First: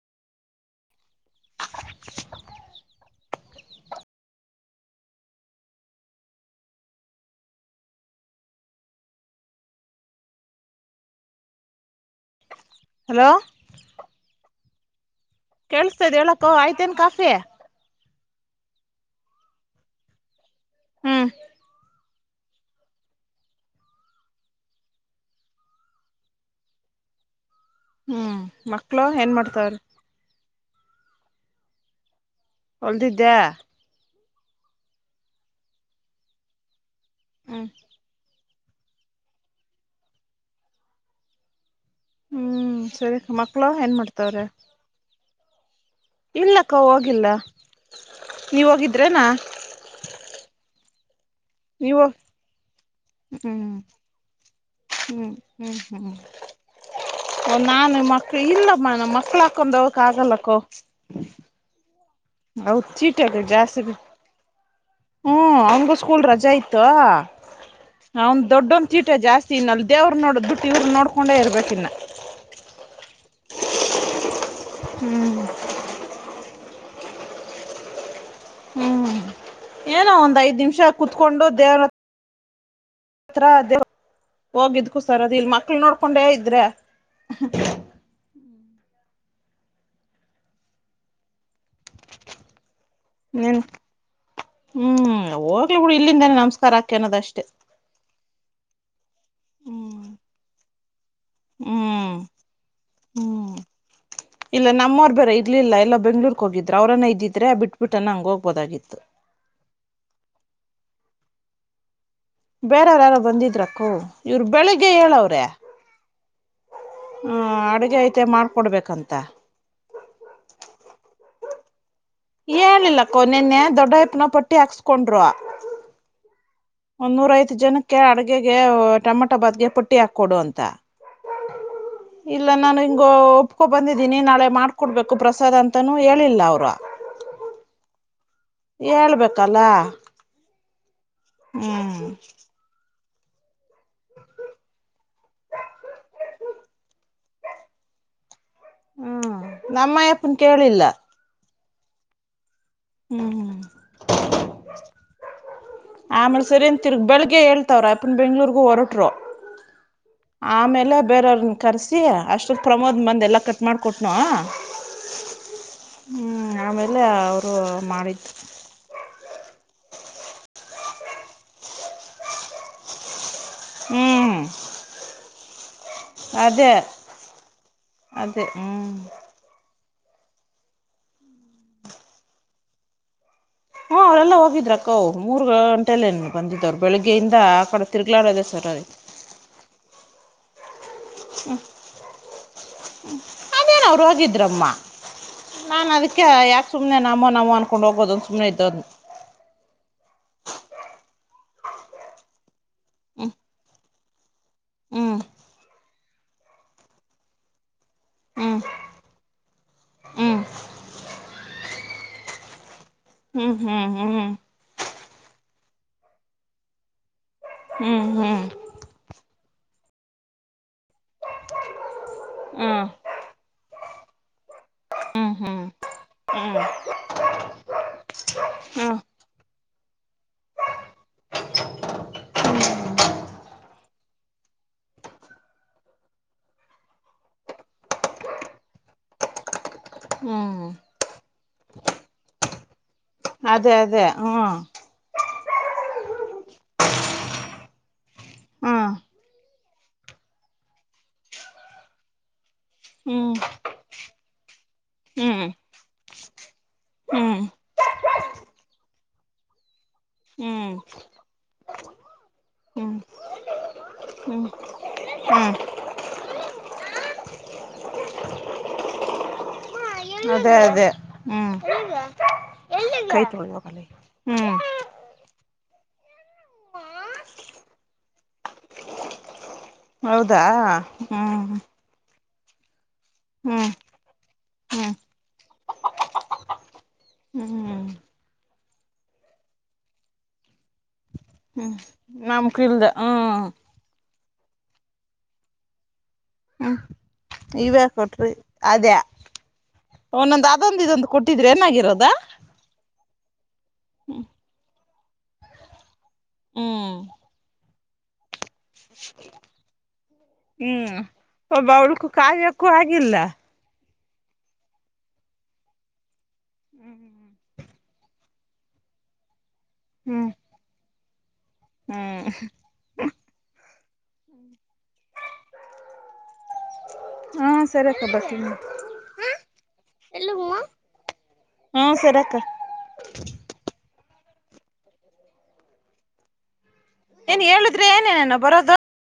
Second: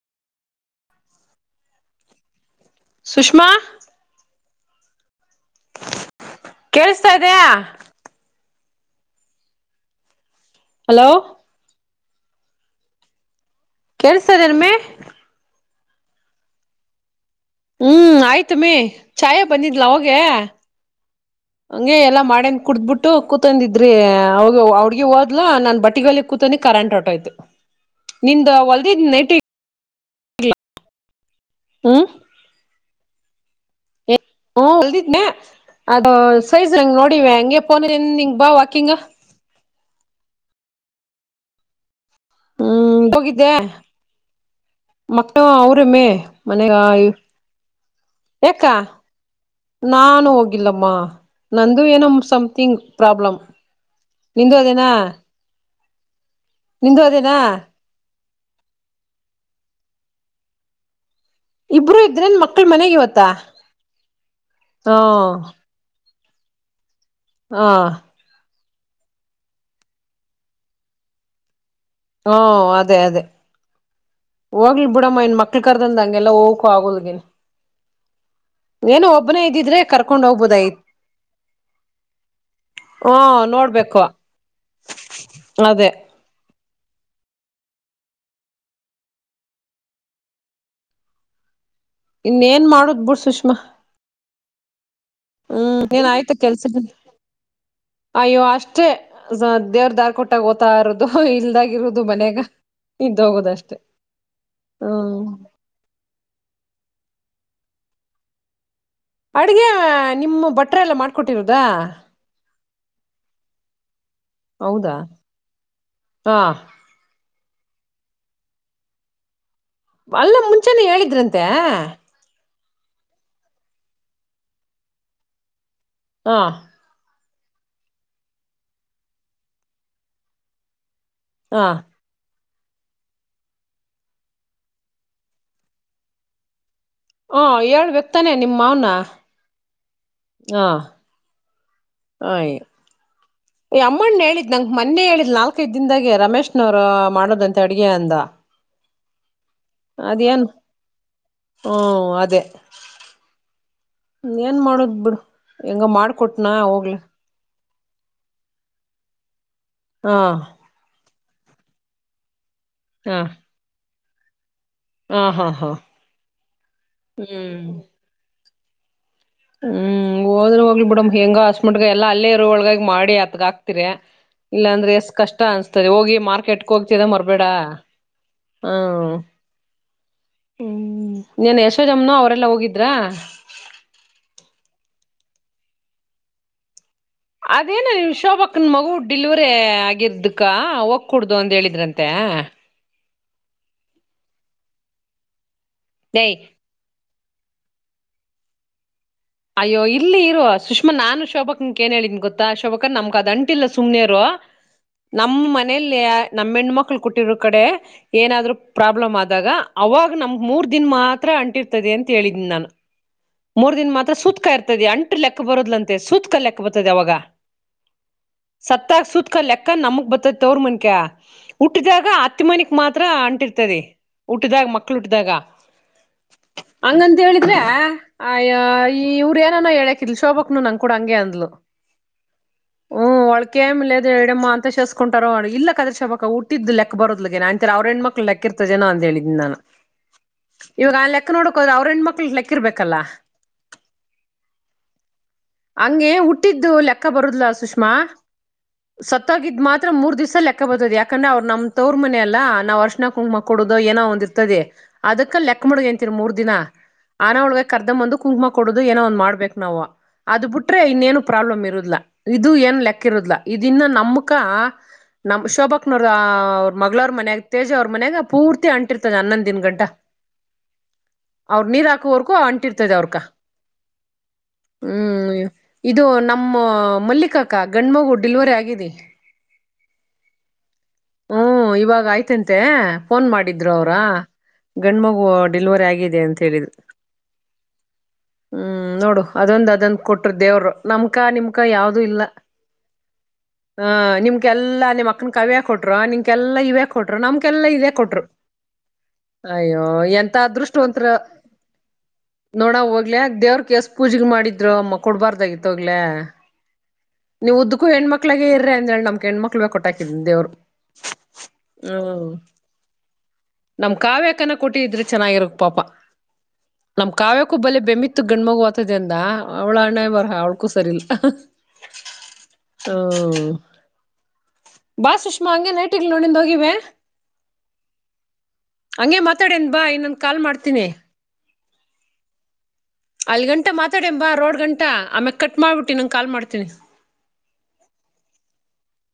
ಸುಷ್ಮಾ ಕೇಳಸ್ತಾ ಇದೇಯ? Hello hello ಕೇಳಿಸ್ತದೆನಮ್ಮಿ? ಕೇಳಸ್ತದ್ ಹೇಳಕ್ಕೋ ಆಯ್ತೇನ್ ಕಾಫಿ? ಹ್ಮ್ ಆಯ್ತ ಮೀ ಚಾಯ ಬಂದಿದ್ಲ ಅವಗೆ ಅಂಗೇ ಎಲ್ಲ ಮಾಡೇನ್ ಕುಡ್ದಬಿಟ್ಟು ಕೂತಂದಿದ್ರಿ ಅವ ಅವಡ್ಗಿ ಹೋದ್ಲು ನಾನ್ ಬಟ್ಟಿಲ್ಲಿ ಕೂತೊನಿ ಕರೆಂಟ್ ಹೊರ್ಟೋಯ್ತು. ಹ್ಮ್ ಮಕ್ಳು ಏನ್ ಮಾಡ್ತವ್ರೆ. ಹ್ಮ್ ಹೊಲ್ದಿದ್ಯಾ? ಹ ಹೊಲ್ದಿದ್ನೆ ಅದು ಸೈಜ್ ಹಂಗ್ ನೋಡ್ ಅಂಗೇ ಹ್ಮ್ ಫೋನಿನಿಂಗ್ ಬಾ ವಾ ಕಿಂಗ್. ಹ್ಮ್ ಸರಿ ಹೋಗಿದ್ದೆ ಮಕ್ಳು ಏನ್ ಮಾಡ್ತಾವ್ರ ಮಕ್ಕಳು ಅವ್ರಮ್ಮೆ ಇಲ್ಲಕ್ಕ ಮನೆಗ ಹೋಗಿಲ್ಲ ಯಾಕ ನೀವ ಹೋಗಿದ್ರೇನಾ ನಾನು ಹೋಗಿಲ್ಲಮ್ಮ ನಂದು ನೀವು ಏನೋ ಸಮ್ಥಿಂಗ್ ಪ್ರಾಬ್ಲಮ್ ಹ್ಮ್ ನಿಂದು ಅದೇನಾ ಹ್ಮ್ ಹ್ಮ್ ಹ್ಮ್್ಮ ನಿಂದು ಅದಿನ ಇಲ್ಲಮ್ಮ ನಮ್ಮ ಮಕ್ಳಾಕೊಂಡು ಹೋಗೋಕೆ ಆಗಲ್ಲಕ್ಕೋ ಬ್ರ ಇದ್ರನ್ ಮಕ್ಕಳ ಅವ್ ಮನೆಗೆ ಇವತ್ತಾ ಚೀಟಗ ಜಾಸ್ತಿ ಹಾ ಹ್ಮ್ ಅವನ್ಗೂ ಸ್ಕೂಲ್ ರಜೆ ಇತ್ತು ಹಾ ದೊಡ್ಡೊಂದು ಚೀಟೆ ಜಸ್ ಇ ಅಲ್ಲಿ ದೇವರು ನೋಡೋ ದುಡ್ಡು ಇವರು ನೋಡಕೊಂಡೇ ಇರಬೇಕು ಇನ್ನ ಹಾ ಅದೇ ಅದೇ ಹೋಗ್ಲಿ ಬಿಡಮ್ಮ ಹ್ಮ್ ಇನ್ ಮಕ್ಳ ಕರ್ದಂದ ಹಂಗೆಲ್ಲ ಹೋಗಿ ಕಗಲ್ಗಿನ [unintelligible] ಹ್ಮ್ ಏನ ಒಂದ್ ಐದ್ ನಿಮಿಷ ಹೋಗ್ಬೋದಾಗಿತ್ತು ಕುೂತ್ಕೊಂಡು ದೇವ್ರ ಹಾ ಆತ್ರರ ಅದೇ ನೋಡ್ಬೇಕು ಹೋಗಿದ್ ಕುೂತರ್ ಅದ ಇಲ್ ಮಕ್ಳ ಅದೇ ನೋಡ್ಕೊಂಡೆ ಇದ್ರೆ [inaudible] ಇನ್ನೇಏನ್ ಮಾಡು ಅಬು ಸುಷ್ಮಾ ನಿನ್ ಹ್ಮ್ ಹೋಗ್ಲಿ ಹ್ಮ್ ಕೂ ಏನ್ ಆಯ್ತು ಇಲ್ಲಿಂದನೆ ನಮಸ್ಕಾರ ಕೆಲ್ಸದ ಹಕ ಅನ್ನೋದ ಅಷ್ಟೇ ಷ್ಟೆ ಸ ದೇವ್ರ ದಾರ್ ಕೊಟ್ಟಾಗ ಓ್ತಾ ಇರೋದು ಇಲ್ದಾಗಿರುದು ಹ್ಮ್ ಮನ್ಯಾಗ ಇದ್ದ ಹೋಗುದಷ್ಟೆ ಇಲ್ಲ ನಮ್ಮೋರ್ ಹ್ಮ್ ಬೇರೆ ಇರೆ ಬಿಟ್ಬಿಟ್ಟ ನ ಹಂಗ ಹೋಗ್ಬೋದಾಗಿತ್ತು ಅಡ್ಗೆ ನಿಮ್ಮ ಬಟ್ಟ್ರ ಎಲ್ಲ ಮಾಡ್ಕೊಟ್ಟಿರುದಾ ಬೇರೆವ್ರ ಯಾರೋ ಬಂದಿದ್ರಕ್ಕೋ ಇವರು ಬೆಳಿಗ್ಗೆ ಹೌದಾ ಹೇಳವರೇ ಹ ಹ್ಮ ಅಡುಗೆ ಐತೆ ಮಾಡ್ಕೊಡ್ಬೇಕಂತೆ ಅಲ್ಲ ಮುಂಜಾನೆ ಹೇಳಿದ್ರಂತೆ ಹೇಳಿಲ್ಲಕ್ಕೋ ನಿನ್ನೆ ದೊಡ್ಡಪ್ನ ಪಟ್ಟಿ ಹಾಕ್ಸ್ಕೊಂಡ್ರು ಹ ನೂರ ಐತ್ ಜನಕ್ಕೆ ಅಡ್ಗೆ ಟೊಮಾಟೊ ಬಾತ್ಗೆ ಪುಟ್ಟಿ ಹಾಕೊಡು ಅಂತ ಹಾ ಇಲ್ಲ ನಾನು ಹಿಂಗ ಒಪ್ಕೊ ಬಂದಿದ್ದೀನಿ ನಾಳೆ ಮಾಡಕೊಡ್ಬೇಕು ಪ್ರಸಾದ್ ಅಂತನೂ ಹೇಳಿಲ್ಲ ಅವರು ಹ ಏಳ್ಬೇಕತಾನೆ ನಿಮ್ಮ ಅನ ಹೇಳ್ಬೇಕಲ್ಲ ಹಾ ಹ್ಮ್ ಅಮ್ಮಣ್ಣ ಹೇಳಿದ್ ನಂ ಮೊನ್ನೆ ಹೇಳಿದ್ ನಾಲ್ಕೈ ದದಾಗೆ ರಮೇಶ್ನವ್ರ ಮಾಡೋದಂತೆ ಅಡ್ಗೆ ಅಂದ ಹ್ಮ್ ನಮ್ಮ ಯಪ್ಪನ್ ಕೇಳಿಲ್ಲ ಹ್ಮ ಅದೇ ಹ್ಮ ಹ್ಮ ಏನ್ ಮಾಡೋದ್ ಬಿಡು ಹೆಂಗ ಆಮೇಲೆ ಮಾಡ್ಕೊಟ್ನಾ ಸರಿನ್ ಹೋಗ್ಲಿ ತಿರ್ಗ ಬೆಳಿಗ್ಗೆ ಹೇಳ್ತ ಅವ್ರ ಅಪ್ಪನ್ ಬೆಂಗ್ಗಳೂರ್ಗೂ ಹೊರಟರು ಹಾ ಅಮೇಲೆ ಬೇರೆಯವ್ರನ್ನ ಕರೆಸಿ ಅಷ್ಟೊ ಹಾ ಪ್ರಮೋದ್ಂದ ಎಲ್ಲ ಕಟ್ ಮಾಡ ಕೊಟ್ನವಾ ಹಾ ಹಾ ಹಾ ಹ್ಮ ಹ ಮಾಡಿತ್ ಹ್ಮ ಹೋದ್ರ ಹೋಗ್ಲಿ ಬಿಡಮ ಹೆಂಗ ಮುಟ್ಗ ಎಲ್ಲಾ ಅಲ್ಲೇ ಇರ ಒಳಗಾಗಿ ಮಾಡಿ ಅತ್ಗಾಕ್ತಿರ ಹ್ಮ್ ಇಲ್ಲಾ ಅಂದ್ರೆ ಎಷ್ಟ ಕಷ್ಟ ಅನ್ಸ್ತದೆ ಹೋಗಿ ಮಾರ್ಕೆಟ್ಗೆ ಅದೇ ಹೋಗ್ತಿದ ಮರ್ಬೇಡ ಅದೇ ಹ್ಮ್ ಹ್ಮ ಹ್ಮ ನೀನ್ ಯಶೋಜಮ್ಮನ ಅವರೆಲ್ಲಾ ಹೋಗಿದ್ರ ಹ್ಮ ಅವರೆಲ್ಲಾ ಹೋಗಿದ್ರ ಅಕ್ಕ ಮೂರ್ ಗಂಟೆಲ್ಲೇನ್ ಬಂದಿದವ್ರು ಅದೇನ ನೀವು ಶೋಭಾಕ್ನ್ ಮಗು ಆಯ್ತು ಡಿಲಿವರಿ ಆಗಿರ್ದಕ್ ಕ ಒ ಕುಡ್ದು ಅಂತ ಹೇಳಿದ್ರಂತೆ ಅದೇನಾವ್ ರೋಗಿದ್ರಮ್ಮ ನಾನ್ ಅದಕ್ಕೆ ಏಯ್ ಯಾಕ ಸುಮ್ಮನೆ ನಮ್ಮ ನಾವು ಅನ್ಕೊಂಡು ಹೋಗೋದೊ ಸುಮ್ಮನೆ ಇದ್ದ ಅಯ್ಯೋ ಇಲ್ಲಿ ಇರುವ ಸುಷ್ಮಾ ನಾನು ಶೋಭಾ ಅಕ್ಕಂಗ ಏನ್ ಹೇಳಿದಿ ಗೊತ್ತಾ ಕ್ಕ ನಮಗೆ ಆದ ಅಂಟಿಲ್ ಸುಮ್ಮನೆರು ಹ್ಮ್ [unintelligible] ನಮ್ಮ ಮನೇಲಿ ನಮ್ಮ ಹೆಣ್ಣ ಮಕ್ಕಳ ಕೊಟ್ಟಿರು ಕಡೆ ಏನಾದ್ರೂ ಹ್ಮ್ ಪ್ರಾಬ್ಲಮ್ ಆದಾಗ ಅವಾಗ ಹ್ಮ್ ನಮ್ಗ್ ಮೂರ್ ದಿನ ಮಾತ್ರ ಅಂಟಿರ್ತದೆ ಕೇಳಿದ್ದ ನಾನು ಹ್ಮ್ ಮೂರ್ ಹ್ಮ್ ದಿನ ಹ್ಮ್ ಹ್ಮ್ ಮಾತ್ರ ಸುತಕಾ ಇರ್ತದೆ ಅಂಟ ಲೆಕ್ಕ ಬರೋದಲಂತೆ ಸೂತಕ ಲೇಕ್ ದೆ ಅವಾಗ ಹ್ಮ್ ಹ್ಮ್ ಹ್ಮ್ ಸತ್ತಾಗ ಸೂತಕ್ ಕ ಲೆಕ್ಕ ನಮಕ ಬರ್ತಾದ ತವರಮನೆ ಹುಟ್ಟಿದಾಗ ಹತ್ತ ಮನಿಕ ಹ್ಮ್ ಮಾತ್ರ ಅಂಟಿರ್ತದೆ ಉಟಿದಾಗ ಮಕ್ಳ ಉಟ್ಟಿದಾಗ ಹ್ಮ್ ಹ್ಮ್ ಹಂಗಂತ ಹೇಳಿದ್ರೆ ಅಯ್ಯೋ ಹ್ಮ್ ಇವರೇ ಎನನ ಹೇಳೆ ಕಲ್ಸೋಬಕ್ ನಂಗ ಕೂಡ ಹಂಗೆ ಅಂದ್ಲು ಹ ಒಳಕ್ ಕೆಮಲೆ ಹೇಳ ಇಡಮ್ಮ ಅಂತ ಶೇಸ್ಕೊಟಾರೋ ಇಲ್ಲ ಕಣೇ ಶೊಭಕ್ಕ ಹುಟ್ಟಿದ್ದ ಬರದ್ ಏನ ಅಂತರ ಅವ್ರ ಹೆಣ್ಮಕ್ ಲೆಕ್ಕಿರ್ತ ಜನ ಅಂತ ಹೇಳಿದ ನಾನು ಹ್ಮ್ ಇವಾಗ ಆ ಲೆಕ್ಕ ನೋಡಕ್ ಹೋದ್ರೆ ಅವರ್ ಹೆಣ ಮಕ್ಳ ಲೆಕ್ಕ ಹಾಕಿರ್ಬೇಕಲ್ಲಾ ಅದೇ ಅದೇ ಹ್ಮ ಹಂಗೆ ಹುಟ್ಟಿದ್ದು ಲೆಕ್ಕ ಬರುದ್ಲ ಸುಷ್ಮಾ ಹ್ಮ ಸತ್ತಾಗಿದ ಮಾತ್ರ ಮೂರ್ ದವಸ ಲೆಕ್ಕ ಬದ ಯಾಕಂದ್ರ ಅವ್ ನಮ ತವರ್ ಮನೆಯ ಅಲ್ಲ ನಾವು ಅರಿಶಿನ ಹ್ಮ್ ಕುಂಕುಮ ಕೊಡುದು ಏನೋ ಒಂದು ಇರ್ತದೆ ಅದಕ್ಕ ಹ್ಮ್ ಲೆಕ್ಕ ಮಗ ಅಂತರ್ ಮೂರ್ ದಿನ ಆನ ಹ್ಮ್ ಒಳಗ ಕರ್ ಒಂದು ಕುಂಕಮ ಕೊಡುದು ಏನೋ ಒಂದು ಮಾಡಬೇಕು ನಾವು ಅದ್ ಹ್ಮ್ ಬಿಟ್ರೆ ಇನ್ನೇನು ಪ್ರಾಬ್ಲಮ್ ಇರುದಿಲ್ಲ ಇದು ಹ್ಮ್ ಏನ್ ಹ್ಮ್ ಲೆಕ್ಕ ಇರುದಿಲ್ಲ ಇದನ್ನ ನಮಕ ಹ್ಮ್ ನಮ ಶೋಭಾಕ್ನವ್ರ ಅವ್ರ ಮಗಳವ್ರ ಮನ್ಯಾಗ ತೇಜ ಅವ್ರ ಮನ್ಯಾಗ ಪೂರ್ತಿ ಅಂಟಿರ್ತದೆ ಹನ್ನೊಂದ ದಿನ ಗಂಟ ಅದೇ ಅವ್ರ ನೀರ್ ಹಾಕೋವರ್ಕೂ ಅಂಟಿರ್ತ ಕೈತೋಳಿ ಹೋಗಲೇ ಹೂ ಇದು ನಮ್ಮ ಮಲ್ಲಿಕ ಅಕ್ಕ ಗಂಡು ಮಗು ಡಿಲಿವರಿ ಆಗಿದೆ ಹೌದಾ ಹೂ ತಂತೆ ಫೋನ್ ಮಾಡಿದ್ರು ಅವ್ರಾ ಹ್ಮ್ ಗಂಡು ಮಗು ಡೆಲಿವರಿ ಆಗಿದೆ ಅಂತ ಹೇಳಿದ್ರು ಹ್ಮ್ ಹೂ ನೋಡು ಅದೊಂದ್ ಅದಂದು ಕೊಟರು ದೇವರು ನಮಕ ನಿಮ್ಕ ಹ್ಮ್ ಯಾವ್ದೂ ಇಲ್ಲ ನಮ್ ಕಿಲ್ದ ಹ್ಮ್ ಆ ನಿಮ್ ಎಲ್ಲ ನಿಮ್ಮ ಅಕ್ಕನ ಕವಿಯಾ ಕೊಟ್ರು ನಿ ಲ್ಲಾ ಇವೇ ಕೊಟರು ನಮ್ಕಲ್ಲಾ ಇವೇ ಇದ ಕೊಟ್ರು ಕೊಟ್ರಿ ಅದೇ ಅಯ್ಯೋ ಎಂತ ಒಂದೊಂದ್ ಅದೊಂದು ಇದೊಂದು ಅದೃಷ್ಟವಂತರೋ ಕೊಟ್ಟಿದ್ರೆ ಏನಾಗಿರೋದ ನೋಡ ಹೋಗ್ಲಾ ದೇವ್ರಕ್ ಎಷ್ಟು ಪೂಜೆ ಮಾಡಿದ್ರು ಮಕ್ಕ ಕೊಡಬಾರ್ದಾಗಿತಹೋಗಲೇ ಹ್ಮ್ ನೀವುದು ಹೆಣ್ಮಕ್ಳು ಮಕ್ಳಗ ಇರ್ರೆ ಅಂದೇಳಿ ನಮ್ ಹೆಣ್ಮಕ್ಳ ಕೊಟ್ಟಾಕಿದ್ದ ದೇವ್ರು ಹ್ಮ್ ಒಬ್ಬ ಹೂ ಅವಳಕು ಕಾವ್ಯಕ್ಕೂ ಆಗಿಲ್ಲ ನಮ್ ಕಾವ್ಯಾಕನ ಕೊಟ್ಟಿದ್ರೆ ಚೆನ್ನಾಗಿ ಇರೋದುಪಾಪ ಹ ಹ ಹ ಯಾಕು ಬಲೆ ಬೆಮ್ಮಿತ್ತು ಗಂಡುಮಗು ಆಗುತ್ತೆ ಅಂದ ಅವಳಣ್ಣೇ ಅವಳಕು ಸರಿ ಇಲ್ಲ ಹ ಹೂ ಬಾ ಸುಷ್ಮಾ ಹಂಗೆ ನೈಟಿಗ್ಲ್ ನೋಡಂದು ಹೋಗಿವೆ ಹಾ ಸರಿ ಅಕ್ಕ ಬರ್ತೀನಿ ಹಂಗೆ ಮಾತಾಡನ್ ಬಾ ಇನ್ನೊಂದು ಕಾಲ್ ಮಾಡ್ತೀನಿ ಹು ಸರಿ ಅಕ್ಕ ಅಲ್ ಗಂಟಾ ಮಾತ್ ಆ ಕಡೆ ಬಾ ರೋಡ್ ಗಂಟ ಆಮೇಲೆ ಕಟ್ ಮಾಡ್ಬಿಟ್ಟು ಇನ್ನೊಂದು ಕಾಲ್ ಮಾಡ್ತೀನಿ ಏನ್ ಹೇಳಿದ್ರೆ ಏನೇನು ಬರೋದು